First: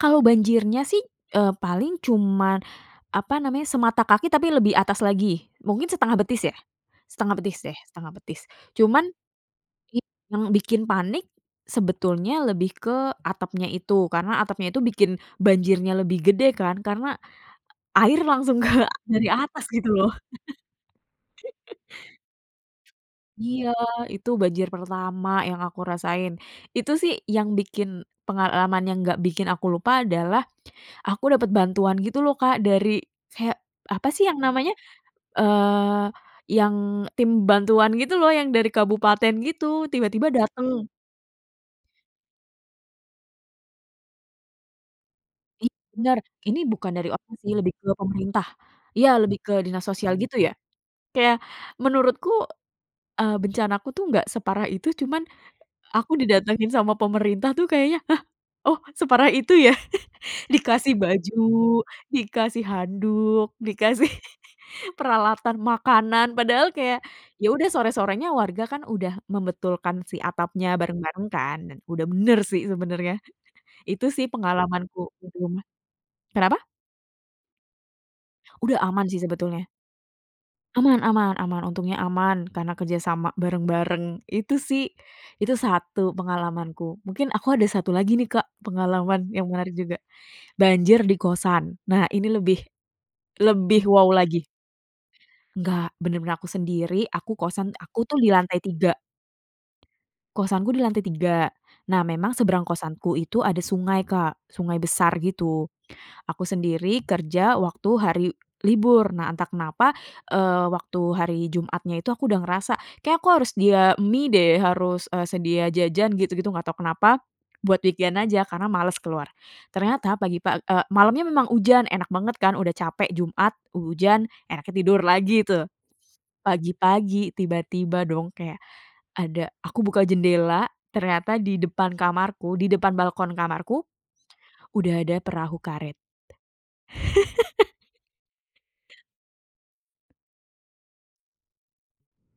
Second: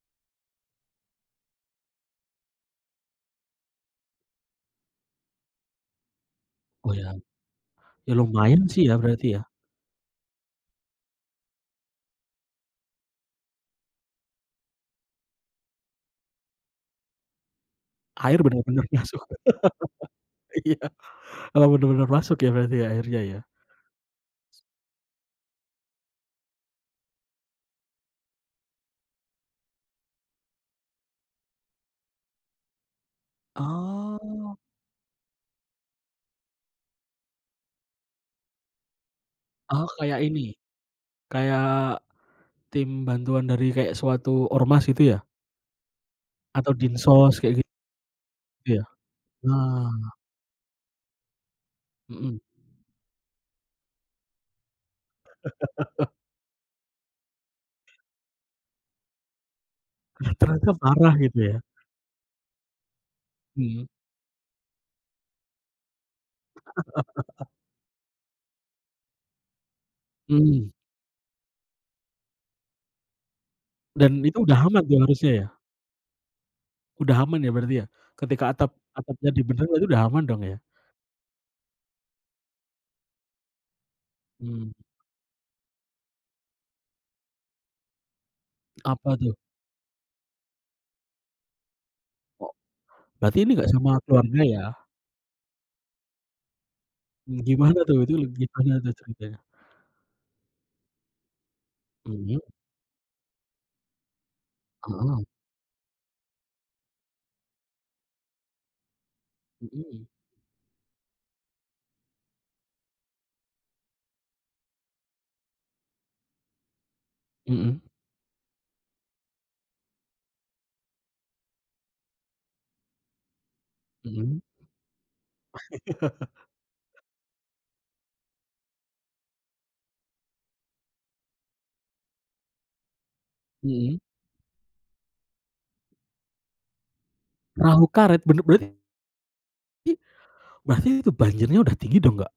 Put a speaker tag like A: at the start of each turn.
A: Kalau banjirnya sih e paling cuman apa namanya, semata kaki tapi lebih atas lagi, mungkin setengah betis ya?
B: Oh ya.
A: Setengah betis deh, setengah
B: Ya
A: betis.
B: lumayan sih ya
A: Cuman
B: berarti ya?
A: it yang bikin panik, sebetulnya lebih ke atapnya itu, karena atapnya itu bikin banjirnya lebih gede kan, karena air
B: Air
A: langsung ke
B: bener-bener masuk.
A: dari atas gitu loh.
B: Iya, bener-bener masuk ya berarti ya airnya ya?
A: Iya, itu banjir pertama yang aku rasain. Itu sih yang bikin pengalaman yang enggak bikin aku lupa adalah, aku dapet bantuan gitu loh Kak, dari kayak apa sih yang
B: Oh.
A: namanya, eee yang tim bantuan gitu loh, yang dari kabupaten
B: Oh
A: gitu,
B: kayak
A: tiba-tiba
B: ini,
A: dateng.
B: kayak tim bantuan dari kayak suatu ormas gitu ya?
A: I bener, ini
B: Atau
A: bukan dari ormas
B: Dinsos
A: sih
B: kayak git
A: lebih ke pemerintah,
B: iya,
A: iya lebih ke dinas
B: nah.
A: sosial gitu ya? Kayak menurutku
B: Mhm.
A: e bencanaku tuh nggak separah itu, cuman aku didatangin sama pemerintah tuh kayaknya, hah? Oh separah itu ya?
B: Nah ternyata
A: Dikasih
B: parah gitu
A: baju,
B: ya.
A: dikasih handuk,
B: Mhm.
A: dikasih peralatan makanan, padahal kayak, ya udah sore-sore nya warga kan udah membetulkan si atap
B: Mhm.
A: nya bareng-bareng kan, dan udah bener sih sebenernya. Itu
B: Dan
A: sih
B: itu udah aman tuh
A: pengalamanku di
B: harusnya ya?
A: rumah, kenapa?
B: Udah aman ya berarti ya? Ketika atap
A: Udah aman sih
B: atapnya di
A: sebetulnya.
B: benerin, udah aman dong ya?
A: Aman aman aman, untungnya aman karena kerjasama bareng-bareng itu
B: Hmm.
A: sih, itu satu pengalamanku. Mungkin aku ada satu lagi nih Kak
B: Apa
A: pengalaman
B: tuh?
A: yang menarik juga, banjir di kosan, nah ini
B: O
A: lebih,
B: berarti ini gak
A: lebih
B: sama
A: wow
B: keluarga
A: lagi.
B: ya?
A: Enggak, bener-bener aku sendiri, aku
B: M
A: kosan
B: gimana tuh?
A: aku
B: Itu
A: tuh di lantai
B: gimana tuh
A: tiga.
B: ceritanya?
A: Kosanku di lantai tiga, nah memang
B: Mhm.
A: seberang kosanku itu ada sungai Kak, sungai besar
B: Heeh.
A: gitu. Aku sendiri kerja waktu hari libur, nah entah kenapa,
B: Mhm.
A: eee, waktu hari Jumatnya itu aku udah ngerasa kayaknya aku harus sedia mie deh, harus e sedia jajan gitu-gitu, gak tau kenapa, buat
B: Mhm.
A: weekend aja karena males keluar. Ternyata pagi pag e malamnya memang hujan, enak banget kan udah capek, Jumat, ujan,
B: Mhm.
A: enaknya tidur lagi tuh. Pagi-pagi tiba-tiba dong kayak ada, aku buka jendela ternyata di depan kamarku, di depan balkon kamarku,
B: Mhm.
A: udah ada perahu karet.
B: Perahu karet? Bener berart i berarti itu banjirnya udah tinggi dong gak?